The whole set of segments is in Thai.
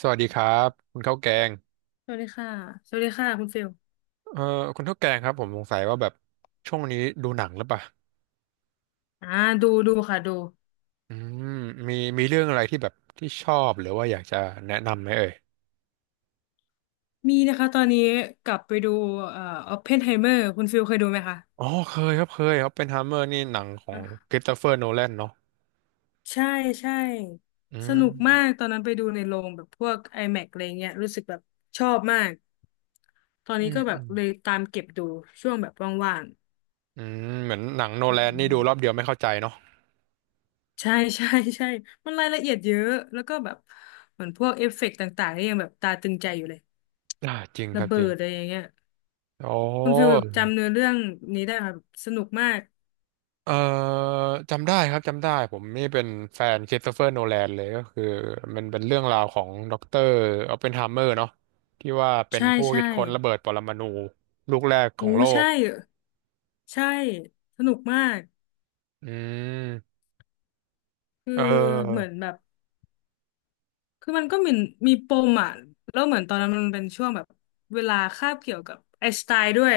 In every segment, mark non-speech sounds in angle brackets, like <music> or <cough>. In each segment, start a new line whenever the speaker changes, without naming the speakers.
สวัสดีครับคุณข้าวแกง
สวัสดีค่ะสวัสดีค่ะคุณฟิล
เอ่อคุณข้าวแกงครับผมสงสัยว่าแบบช่วงนี้ดูหนังหรือเปล่า
อ่าดูดูค่ะดู
อืมมีเรื่องอะไรที่แบบที่ชอบหรือว่าอยากจะแนะนำไหมเอ่ย
มีนะคะตอนนี้กลับไปดูเอ่อออปเพนไฮเมอร์คุณฟิลเคยดูไหมคะ
อ๋อเคยครับเคยครับเป็นฮัมเมอร์นี่หนังของ
อ่ะ
คริสโตเฟอร์โนแลนเนาะ
ใช่ใช่
อื
ส
ม
นุกมากตอนนั้นไปดูในโรงแบบพวก IMAX อแม็กซ์อะไรเงี้ยรู้สึกแบบชอบมากตอน
อื
นี้
ม
ก็แบ
อื
บ
ม
เลยตามเก็บดูช่วงแบบว่าง
เหมือนหนังโน
ๆอื
แลนนี่
ม
ดูรอบเดียวไม่เข้าใจเนาะ
ใช่ใช่ใช่มันรายละเอียดเยอะแล้วก็แบบเหมือนพวกเอฟเฟกต์ต่างๆนี่ยังแบบตาตึงใจอยู่เลย
อ่าจริงค
ระ
รับ
เบิ
จริง
ดอะไรอย่างเงี้ย
โอ
คุณฟิล
้
จำเนื้อเรื่องนี้ได้ครับสนุกมาก
เอ่อจำได้ครับจำได้ผมนี่เป็นแฟนค h r i s t เฟอร์โนแลนเลยก็คือมันเป็นเรื่องราวของด็อกเตอร์ออปเพนไฮเมอร์เนาะที่ว่าเป็น
ใช่
ผู้
ใช่
คิดค้นระเบิดปรมาณูลูกแรกข
โอ้
องโลก
ใช่ใช่สนุกมาก
อืม
คือ
เอ
เหมื
อ
อนแบบคือมันก็มีมีปมอ่ะแล้วเหมือนตอนนั้นมันเป็นช่วงแบบเวลาคาบเกี่ยวกับไอน์สไตน์ด้วย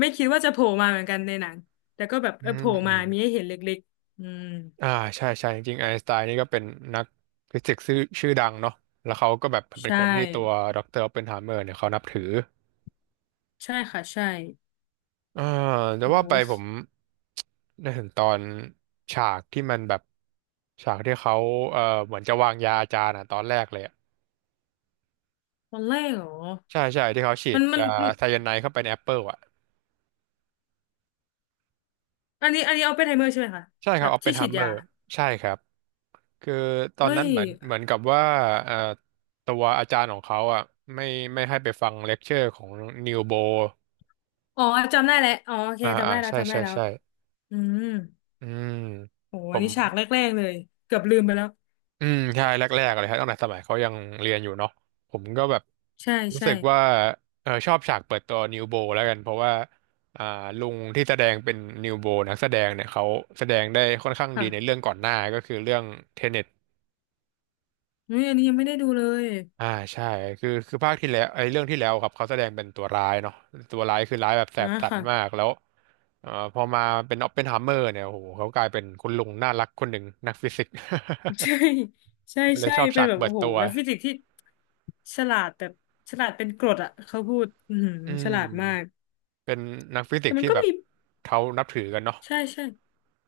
ไม่คิดว่าจะโผล่มาเหมือนกันในหนังแต่ก็แบบ
อื
เออโผ
ม
ล่
อื
มา
ม
มีให้เห็นเล็กๆอืม
อ่าใช่ใช่จริงๆไอน์สไตน์นี่ก็เป็นนักฟิสิกส์ชื่อดังเนาะแล้วเขาก็แบบเป็น
ใช่
คนที่ตัวด็อกเตอร์ออปเพนไฮเมอร์เนี่ยเขานับถือ
ใช่ค่ะใช่
อ่าแต่
โอ้
ว่าไปผม <tsk> ได้เห็นตอนฉากที่มันแบบฉากที่เขาเหมือนจะวางยาอาจารย์อ่ะตอนแรกเลยอะ
ตอนแรกเหรอ
ใช่ใช่ที่เขาฉี
มั
ด
นมัน
ยาไซยาไนด์เข้าไปในแอปเปิลอ่ะ
อันนี้อันนี้เอาไปไทเมอร์ใช่ไหมคะ
ใช่ค
แบ
รับ
บ
ออปเพ
ที่
นไฮ
ฉีด
เมอ
ยา
ร์ใช่ครับคือตอ
เอ้
นนั้น
ย
เหมือนกับว่าเอ่อตัวอาจารย์ของเขาอ่ะไม่ไม่ให้ไปฟังเลคเชอร์ของนิวโบ
อ๋อจำได้แล้วอ๋อโอเค
อ่า
จำ
อ่า
ได้แล้ว
ใช่
จำได้
ใช่
แล้ว
ใช่
อืม
อืม
โห
ผ
อัน
ม
นี้ฉากแรกๆเลยเกือบลืมไปแล้ว
อืมใช่แรกๆเลยครับตั้งแต่สมัยเขายังเรียนอยู่เนาะผมก็แบบ
ใช่
รู้
ใช่
สึกว่าเออชอบฉากเปิดตัวนิวโบแล้วกันเพราะว่าอ่าลุงที่แสดงเป็นนิวโบนักแสดงเนี่ยเขาแสดงได้ค่อนข้างดีใน
ค่ะ
เรื่องก่อนหน้าก็คือเรื่องเทเน็ต
อุ้ยอันนี้ยังไม่ได้ดูเลย
อ่าใช่คือภาคที่แล้วไอ้เรื่องที่แล้วครับเขาแสดงเป็นตัวร้ายเนาะตัวร้ายคือร้ายแบบแส
อ่ะ
บสัน
ค่ะ
มากแล้วพอมาเป็นออปเพนไฮเมอร์เนี่ยโอ้โหเขากลายเป็นคุณลุงน่ารักคนหนึ่งนักฟิสิกส์
<laughs> ใช่ใช่
<laughs> เลย
ใช่
ชอบ
เป็
ฉา
น
ก
แบบ
เปิ
โอ้
ด
โห
ตัว
แล้วฟิสิกส์ที่ฉลาดแบบฉลาดเป็นกรดอ่ะเขาพูดอือหือ
อื
ฉลา
ม
ดมาก
เป็นนักฟิสิ
แต่
กส์
มัน
ที่
ก็
แบบ
มี
เขานับถือกันเนาะ
ใช่ใช่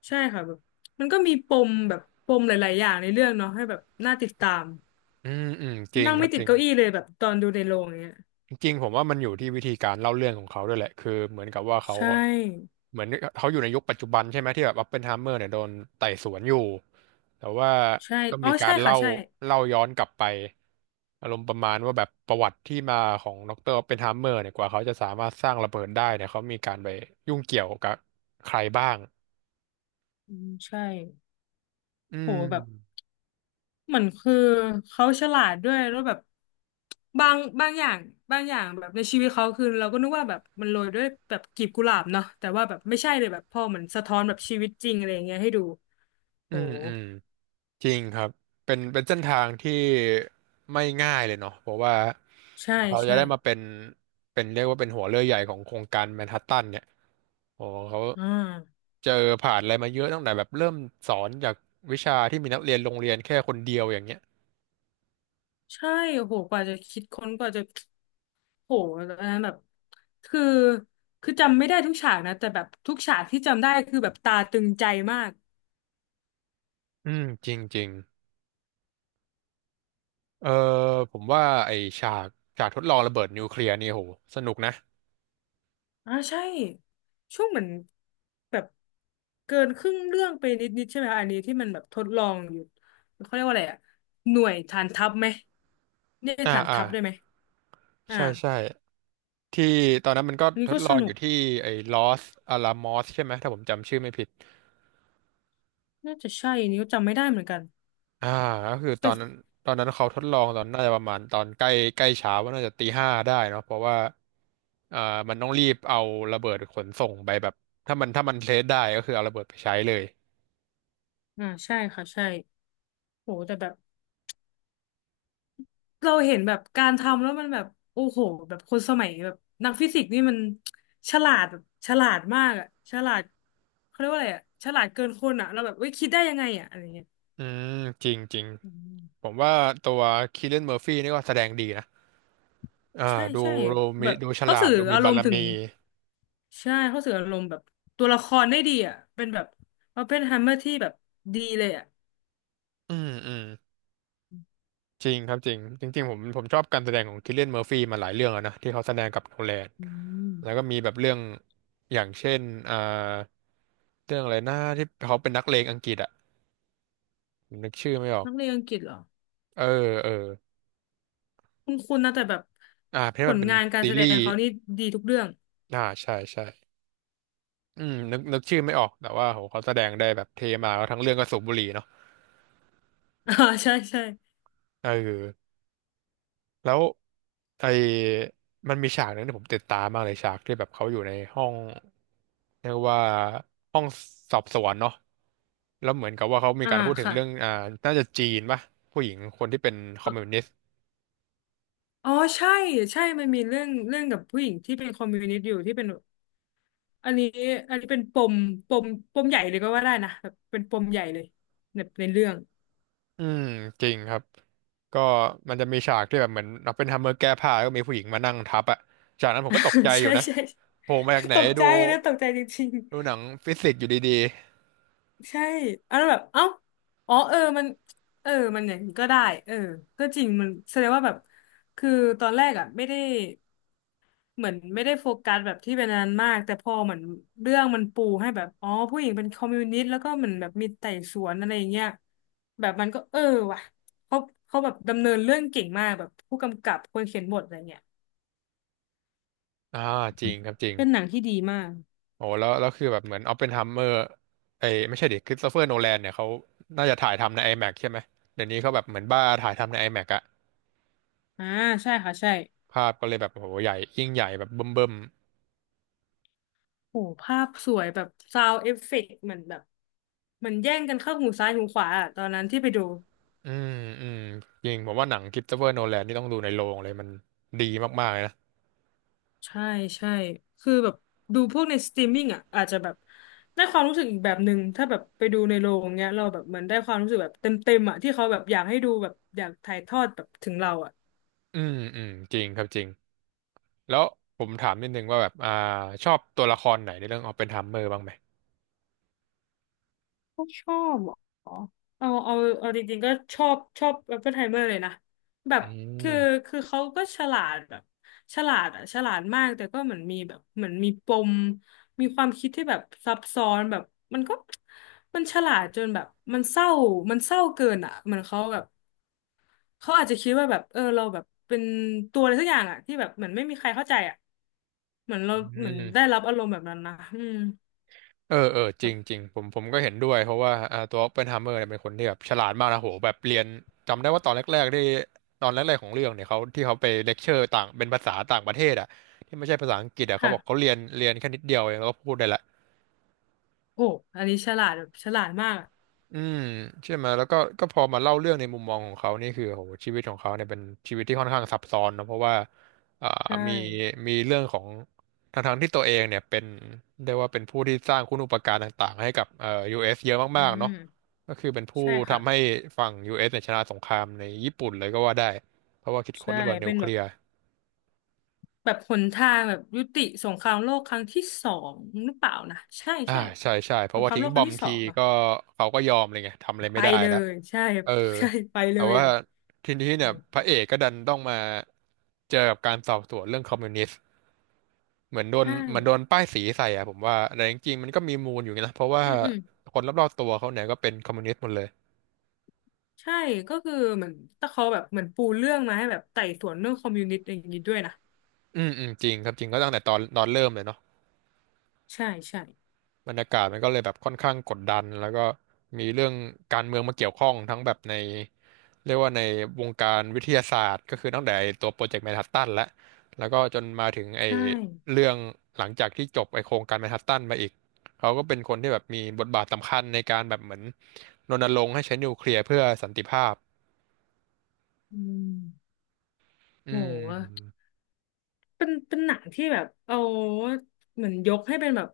ใช่ค่ะแบบมันก็มีปมแบบปมหลายๆอย่างในเรื่องเนาะให้แบบน่าติดตาม
อืมอืมจริง
นั่ง
ครั
ไม่
บ
ติ
จ
ด
ริง
เก้าอี้เลยแบบตอนดูในโรงอย่างเนี้ย
จริงๆผมว่ามันอยู่ที่วิธีการเล่าเรื่องของเขาด้วยแหละคือเหมือนกับว่าเขา
ใช
ก็
่
เหมือนเขาอยู่ในยุคปัจจุบันใช่ไหมที่แบบอ p ปเพนไฮเมอร์เนี่ยโดนไต่สวนอยู่แต่ว่า
ใช่
ก็
อ๋อ
มีกา
ใช่
ร
ค่ะ
เล่า
ใช่
ย้อนกลับไปอารมณ์ประมาณว่าแบบประวัติที่มาของดรออปเพนไฮเมอร์เนี่ยกว่าเขาจะสามารถสร้างระเบิดได้เนี่ยเขามีการไปยุ่งเกี่ยวกับใครบ้าง
อืมใช่
อื
โห
ม
แบบเหมือนคือเขาฉลาดด้วยแล้วแบบบางบางอย่างบางอย่างแบบในชีวิตเขาคือเราก็นึกว่าแบบมันโรยด้วยแบบกลีบกุหลาบเนาะแต่ว่าแบบไม่ใช่เลยแบบพอเหมือนสะท้อนแบบชีวิตจริงอะไรอย่างเงี้ยให้ดู
อื
โห
มอืม จริงครับ เป็น เป็นเส้นทางที่ไม่ง่ายเลยเนาะเพราะว่า
ใช่
เขาจะ
ใช่
ได้มาเป็น เป็นเรียกว่าเป็นหัวเรือใหญ่ของโครงการแมนฮัตตันเนี่ยโอ้เขา
อ่า
เจอผ่านอะไรมาเยอะตั้งแต่แบบเริ่มสอนจากวิชาที่มีนักเรียนโรงเรียนแค่คนเดียวอย่างเงี้ย
ใช่โอ้โหกว่าจะคิดค้นกว่าจะโหอันนั้นแบบคือคือจำไม่ได้ทุกฉากนะแต่แบบทุกฉากที่จำได้คือแบบตาตึงใจมาก
อืม จริงจริง เออ ผมว่าไอ้ฉากฉากทดลองระเบิดนิวเคลียร์นี่โหสนุกนะ
อ่าใช่ช่วงเหมือนแบบเกินครึ่งเรื่องไปนิดๆใช่ไหมอันนี้ที่มันแบบทดลองอยู่เขาเรียกว่าอะไรอะหน่วยฐานทัพไหมเรียก
อ่า
ฐาน
อ่า
ทัพได้ไหมอ่า
ใช่ใช่ที่ตอนนั้นมันก็
อัน
ท
นี้
ด
ก็
ล
ส
อง
นุ
อ
ก
ยู่ที่ไอ้ลอสอาลามอสใช่ไหมถ้าผมจำชื่อไม่ผิด
น่าจะใช่อันนี้ก็จำไม่ได้เหมือนกัน
อ่าก็คือต
แต่
อนนั้นตอนนั้นเขาทดลองตอนน่าจะประมาณตอนใกล้ใกล้เช้าว่าน่าจะตีห้าได้เนาะเพราะว่าอ่ามันต้องรีบเอาระเบิดขนส่งไปแบบถ้ามันเทสได้ก็คือเอาระเบิดไปใช้เลย
อ่าใช่ค่ะใช่โหแต่แบบเราเห็นแบบการทำแล้วมันแบบโอ้โหแบบคนสมัยแบบนักฟิสิกส์นี่มันฉลาดแบบฉลาดมากอะฉลาดเขาเรียกว่าอะไรอะฉลาดเกินคนอะเราแบบเว้ยคิดได้ยังไงอะอะไรเงี้ย
อืมจริงจริง
อื
ผ
ม
มว่าตัวคีเลนเมอร์ฟี่นี่ก็แสดงดีนะอ่า
ใช่
ดู
ใช่
ดูมี
แบบ
ดูฉ
เขา
ลาด
สื่อ
ดูมี
อาร
บา
ม
ร
ณ์ถึง
มี
ใช่เขาสื่ออารมณ์แบบตัวละครได้ดีอ่ะเป็นแบบออปเพนไฮเมอร์ที่แบบดีเลยอ่ะ
อืมอืมจริงครับจริงจริงๆผมชอบการแสดงของคิลเลียนเมอร์ฟี่มาหลายเรื่องแล้วนะที่เขาแสดงกับโนแลน
อื
แล้วก็
ม
มีแบบเรื่องอย่างเช่นอ่า เรื่องอะไรนะที่เขาเป็นนักเลงอังกฤษอะผมนึกชื่อไม่ออก
นักเรียนอังกฤษเหรอ
เออเออ
คุณคุณนะแต่แบบ
อ่าเพราะ
ผ
มัน
ล
เป็น
งานการ
ซี
แสด
รี
ง
ส์
เขานี่ดีทุกเรื่อง
อ่าใช่ใช่อืมนึกชื่อไม่ออกแต่ว่าโหเขาแสดงได้แบบเทมากแล้วทั้งเรื่องก็สูบบุหรี่เนาะ
<laughs> อ่าใช่ใช่
เออแล้วไอ้มันมีฉากหนึงที่ผมติดตามมากเลยฉากที่แบบเขาอยู่ในห้องเรียกว่าห้องสอบสวนเนาะแล้วเหมือนกับว่าเขามี
อ่า
การพูดถึง
ค่ะ
เรื่องอ่าน่าจะจีนป่ะผู้หญิงคนที่เป็นคอ
อ๋
มมิว
อ
นิสต์
อ๋อใช่ใช่มันมีเรื่องเรื่องกับผู้หญิงที่เป็นคอมมิวนิสต์อยู่ที่เป็นอันนี้อันนี้เป็นปมปมปมใหญ่เลยก็ว่าได้นะแบบเป็นปมใหญ่เลยในในเรื่อง
อืมจริงครับก็มันจะมีฉากที่แบบเหมือนเราเป็นทมเมอร์แก้ผ้าแล้วก็มีผู้หญิงมานั่งทับอ่ะจากนั้นผมก็ตกใจ
<laughs>
อ
ใช่
ยู่นะ
ใช่
โผล่มาจากไหน
ตกใจ
ดู
นะตกใจจริง
ดูหนังฟิสิกส์อยู่ดี
ๆใช่เอะแล้วแบบเอ้าอ๋อเออมันเออมันอย่างนี้ก็ได้เออก็จริงมันแสดงว่าแบบคือตอนแรกอ่ะไม่ได้เหมือนไม่ได้โฟกัสแบบที่เป็นอันนั้นมากแต่พอเหมือนเรื่องมันปูให้แบบอ๋อผู้หญิงเป็นคอมมิวนิสต์แล้วก็เหมือนแบบมีไต่สวนอะไรอย่างเงี้ยแบบมันก็เออว่ะเขาเขาแบบดำเนินเรื่องเก่งมากแบบผู้กำกับคนเขียนบทอะไรเงี้ย
ๆจริงครับจริง
เป็นหนังที่ดีมาก
โอ้แล้วคือแบบเหมือนออปเพนไฮเมอร์ไอ้ยไม่ใช่ดิคริสโตเฟอร์โนแลนเนี่ยเขาน่าจะถ่ายทำใน IMAX ใช่ไหมเดี๋ยวนี้เขาแบบเหมือนบ้าถ่ายทำใน IMAX อแม็กซ์อะ
อ่าใช่ค่ะใช่
ภาพก็เลยแบบโอ้โหใหญ่ยิ่งใหญ่แบบเบิ่ม
โหภาพสวยแบบซาวเอฟเฟกต์เหมือนแบบเหมือนแย่งกันเข้าหูซ้ายหูขวาอะตอนนั้นที่ไปดู
ๆอืมจริงผมว่าหนังคริสโตเฟอร์โนแลนนี่ต้องดูในโรงเลยมันดีมากๆเลยนะ
ใช่ใช่คือแบบดูพวกในสตรีมมิ่งอ่ะอาจจะแบบได้ความรู้สึกอีกแบบหนึ่งถ้าแบบไปดูในโรงเงี้ยเราแบบเหมือนได้ความรู้สึกแบบเต็มเต็มอ่ะที่เขาแบบอยากให้ดูแบบอยากถ่ายทอดแบบถึงเราอ่ะ
อืมอืมจริงครับจริง แล้วผมถามนิดนึงว่าแบบชอบตัวละครไหนในเรื่องออปเพนไฮเมอร์บ้างไหม
ไม่ชอบเหรอเอาเอาเอาจริงๆก็ชอบชอบอ p ปเป i ไฮเมอร์เลยนะแบบ
อื
คือ
ม
คือเขาก็ฉลาดแบบฉลาดอ่ะฉลาดมากแต่ก็เหมือนมีแบบเหมือนมีปมมีความคิดที่แบบซับซ้อนแบบมันก็มันฉลาดจนแบบมันเศร้ามันเศร้าเกินอ่ะเหมือนเขาแบบเขาอาจจะคิดว่าแบบเออเราแบบเป็นตัวอะไรสักอย่างอ่ะที่แบบเหมือนไม่มีใครเข้าใจอ่ะเหมือนเรา
อื
เหมือนได้
ม
รับอารมณ์แบบนั้นนะอืม
เออ จริ
แบบ
งจริงผมก็เห็นด้วยเพราะว่าตัวออปเพนไฮเมอร์เนี่ยเป็นคนที่แบบฉลาดมากนะโหแบบเรียนจำได้ว่าตอนแรกๆที่ตอนแรกๆของเรื่องเนี่ยเขาที่เขาไปเลคเชอร์ต่างเป็นภาษาต่างประเทศอ่ะที่ไม่ใช่ภาษาอังกฤษอ่ะเขา
ค่ะ
บอกเขาเรียนแค่นิดเดียวเองแล้วก็พูดได้ละ
โอ้อันนี้ฉลาดแบบฉลาดมาก
อืมใช่ไหมแล้วก็พอมาเล่าเรื่องในมุมมองของเขานี่คือโหชีวิตของเขาเนี่ยเป็นชีวิตที่ค่อนข้างซับซ้อนนะเพราะว่าอ่า
ใช่
มีมีเรื่องของทั้งที่ตัวเองเนี่ยเป็นเรียกว่าเป็นผู้ที่สร้างคุณูปการต่างๆให้กับUS เอสเยอะ
อื
มากๆเนาะ
ม
ก็คือเป็นผู้
ใช่ค่ะ
ทำให้ฝั่ง US เอสเนี่ยชนะสงครามในญี่ปุ่นเลยก็ว่าได้เพราะว่าคิดค้
ใช่
นระเบิดนิ
เป็
ว
น
เค
แบ
ลี
บ
ยร์
แบบหนทางแบบยุติสงครามโลกครั้งที่สองหรือเปล่านะ ใช่
อ่า
ใช่
ใช่ใช่เพ
ส
ราะ
ง
ว่า
คราม
ทิ้
โล
ง
ก
บ
ค
อ
รั้ง
ม
ที่สอ
ที
งเนาะ
ก็เขาก็ยอมเลยไงทำอะไร
ไป
ไม่ได้
เล
แล้ว
ย ใช่
เออ
<laughs> ใช่ไปเล
แต่
ย
ว่าทีนี้
โอ
เนี่ยพระ
้
เอกก็ดันต้องมา เจอกับการสอบสวนเรื่องคอมมิวนิสต์เหมือนโดน
ใช่
เหมือนโดนป้ายสีใส่อ่ะผมว่าแต่จริงๆมันก็มีมูลอยู่นะเพราะว่า
อืมอืม
คนรอบๆตัวเขาเนี่ยก็เป็นคอมมิวนิสต์หมดเลย
ใช่ ก็คือเหมือนตะเขาแบบเหมือนปูเรื่องมาให้แบบไต่สวนเรื่องคอมมิวนิสต์อย่างนี้ด้วยนะ
อืมอืมจริงครับจริงก็ตั้งแต่ตอนเริ่มเลยเนาะ
ใช่ใช่
บรรยากาศมันก็เลยแบบค่อนข้างกดดันแล้วก็มีเรื่องการเมืองมาเกี่ยวข้องทั้งแบบใน เรียกว่าในวงการวิทยาศาสตร์ก็คือตั้งแต่ไอ้ตัวโปรเจกต์แมนฮัตตันแล้ว แล้วก็จนมาถึงไอ้
ใช่
เรื่องหลังจากที่จบไอ้โครงการแมนฮัตตันมาอีก เขาก็เป็นคนที่แบบมีบทบาทสำคัญในการแบบเหมือนรณรงค์ให้ใช้นิวเคลียร์เพื่อสันติภาพ
อืม
อื
โห
ม
เป็นเป็นหนังที่แบบเอาเหมือนยกให้เป็นแบบ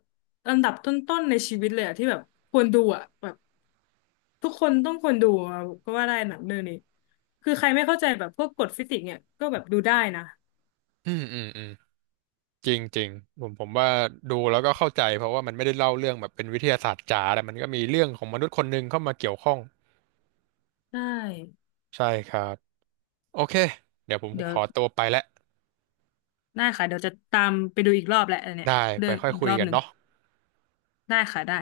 อันดับต้นๆในชีวิตเลยอะที่แบบควรดูอะแบบทุกคนต้องควรดูอะก็ว่าได้หนังเรื่องนี้คือใครไม่เข้าใจแบบพวกกฎฟิสิกส์เนี่ยก็แบบดูได้นะ
อืมอืมอืมจริงจริงผมว่าดูแล้วก็เข้าใจเพราะว่ามันไม่ได้เล่าเรื่องแบบเป็นวิทยาศาสตร์จ๋าแต่มันก็มีเรื่องของมนุษย์คนหนึ่งเข้ามาเกี่ยวข้อง
ได้
ใช่ครับโอเคเดี๋ยวผม
เดี๋ย
ข
ว
อตัวไปแล้ว
ได้ค่ะเดี๋ยวจะตามไปดูอีกรอบแหละอันเนี้ย
ได้
เรื่
ไป
อง
ค่อย
อีก
คุ
ร
ย
อบ
กัน
หนึ่ง
เนาะ
ได้ค่ะได้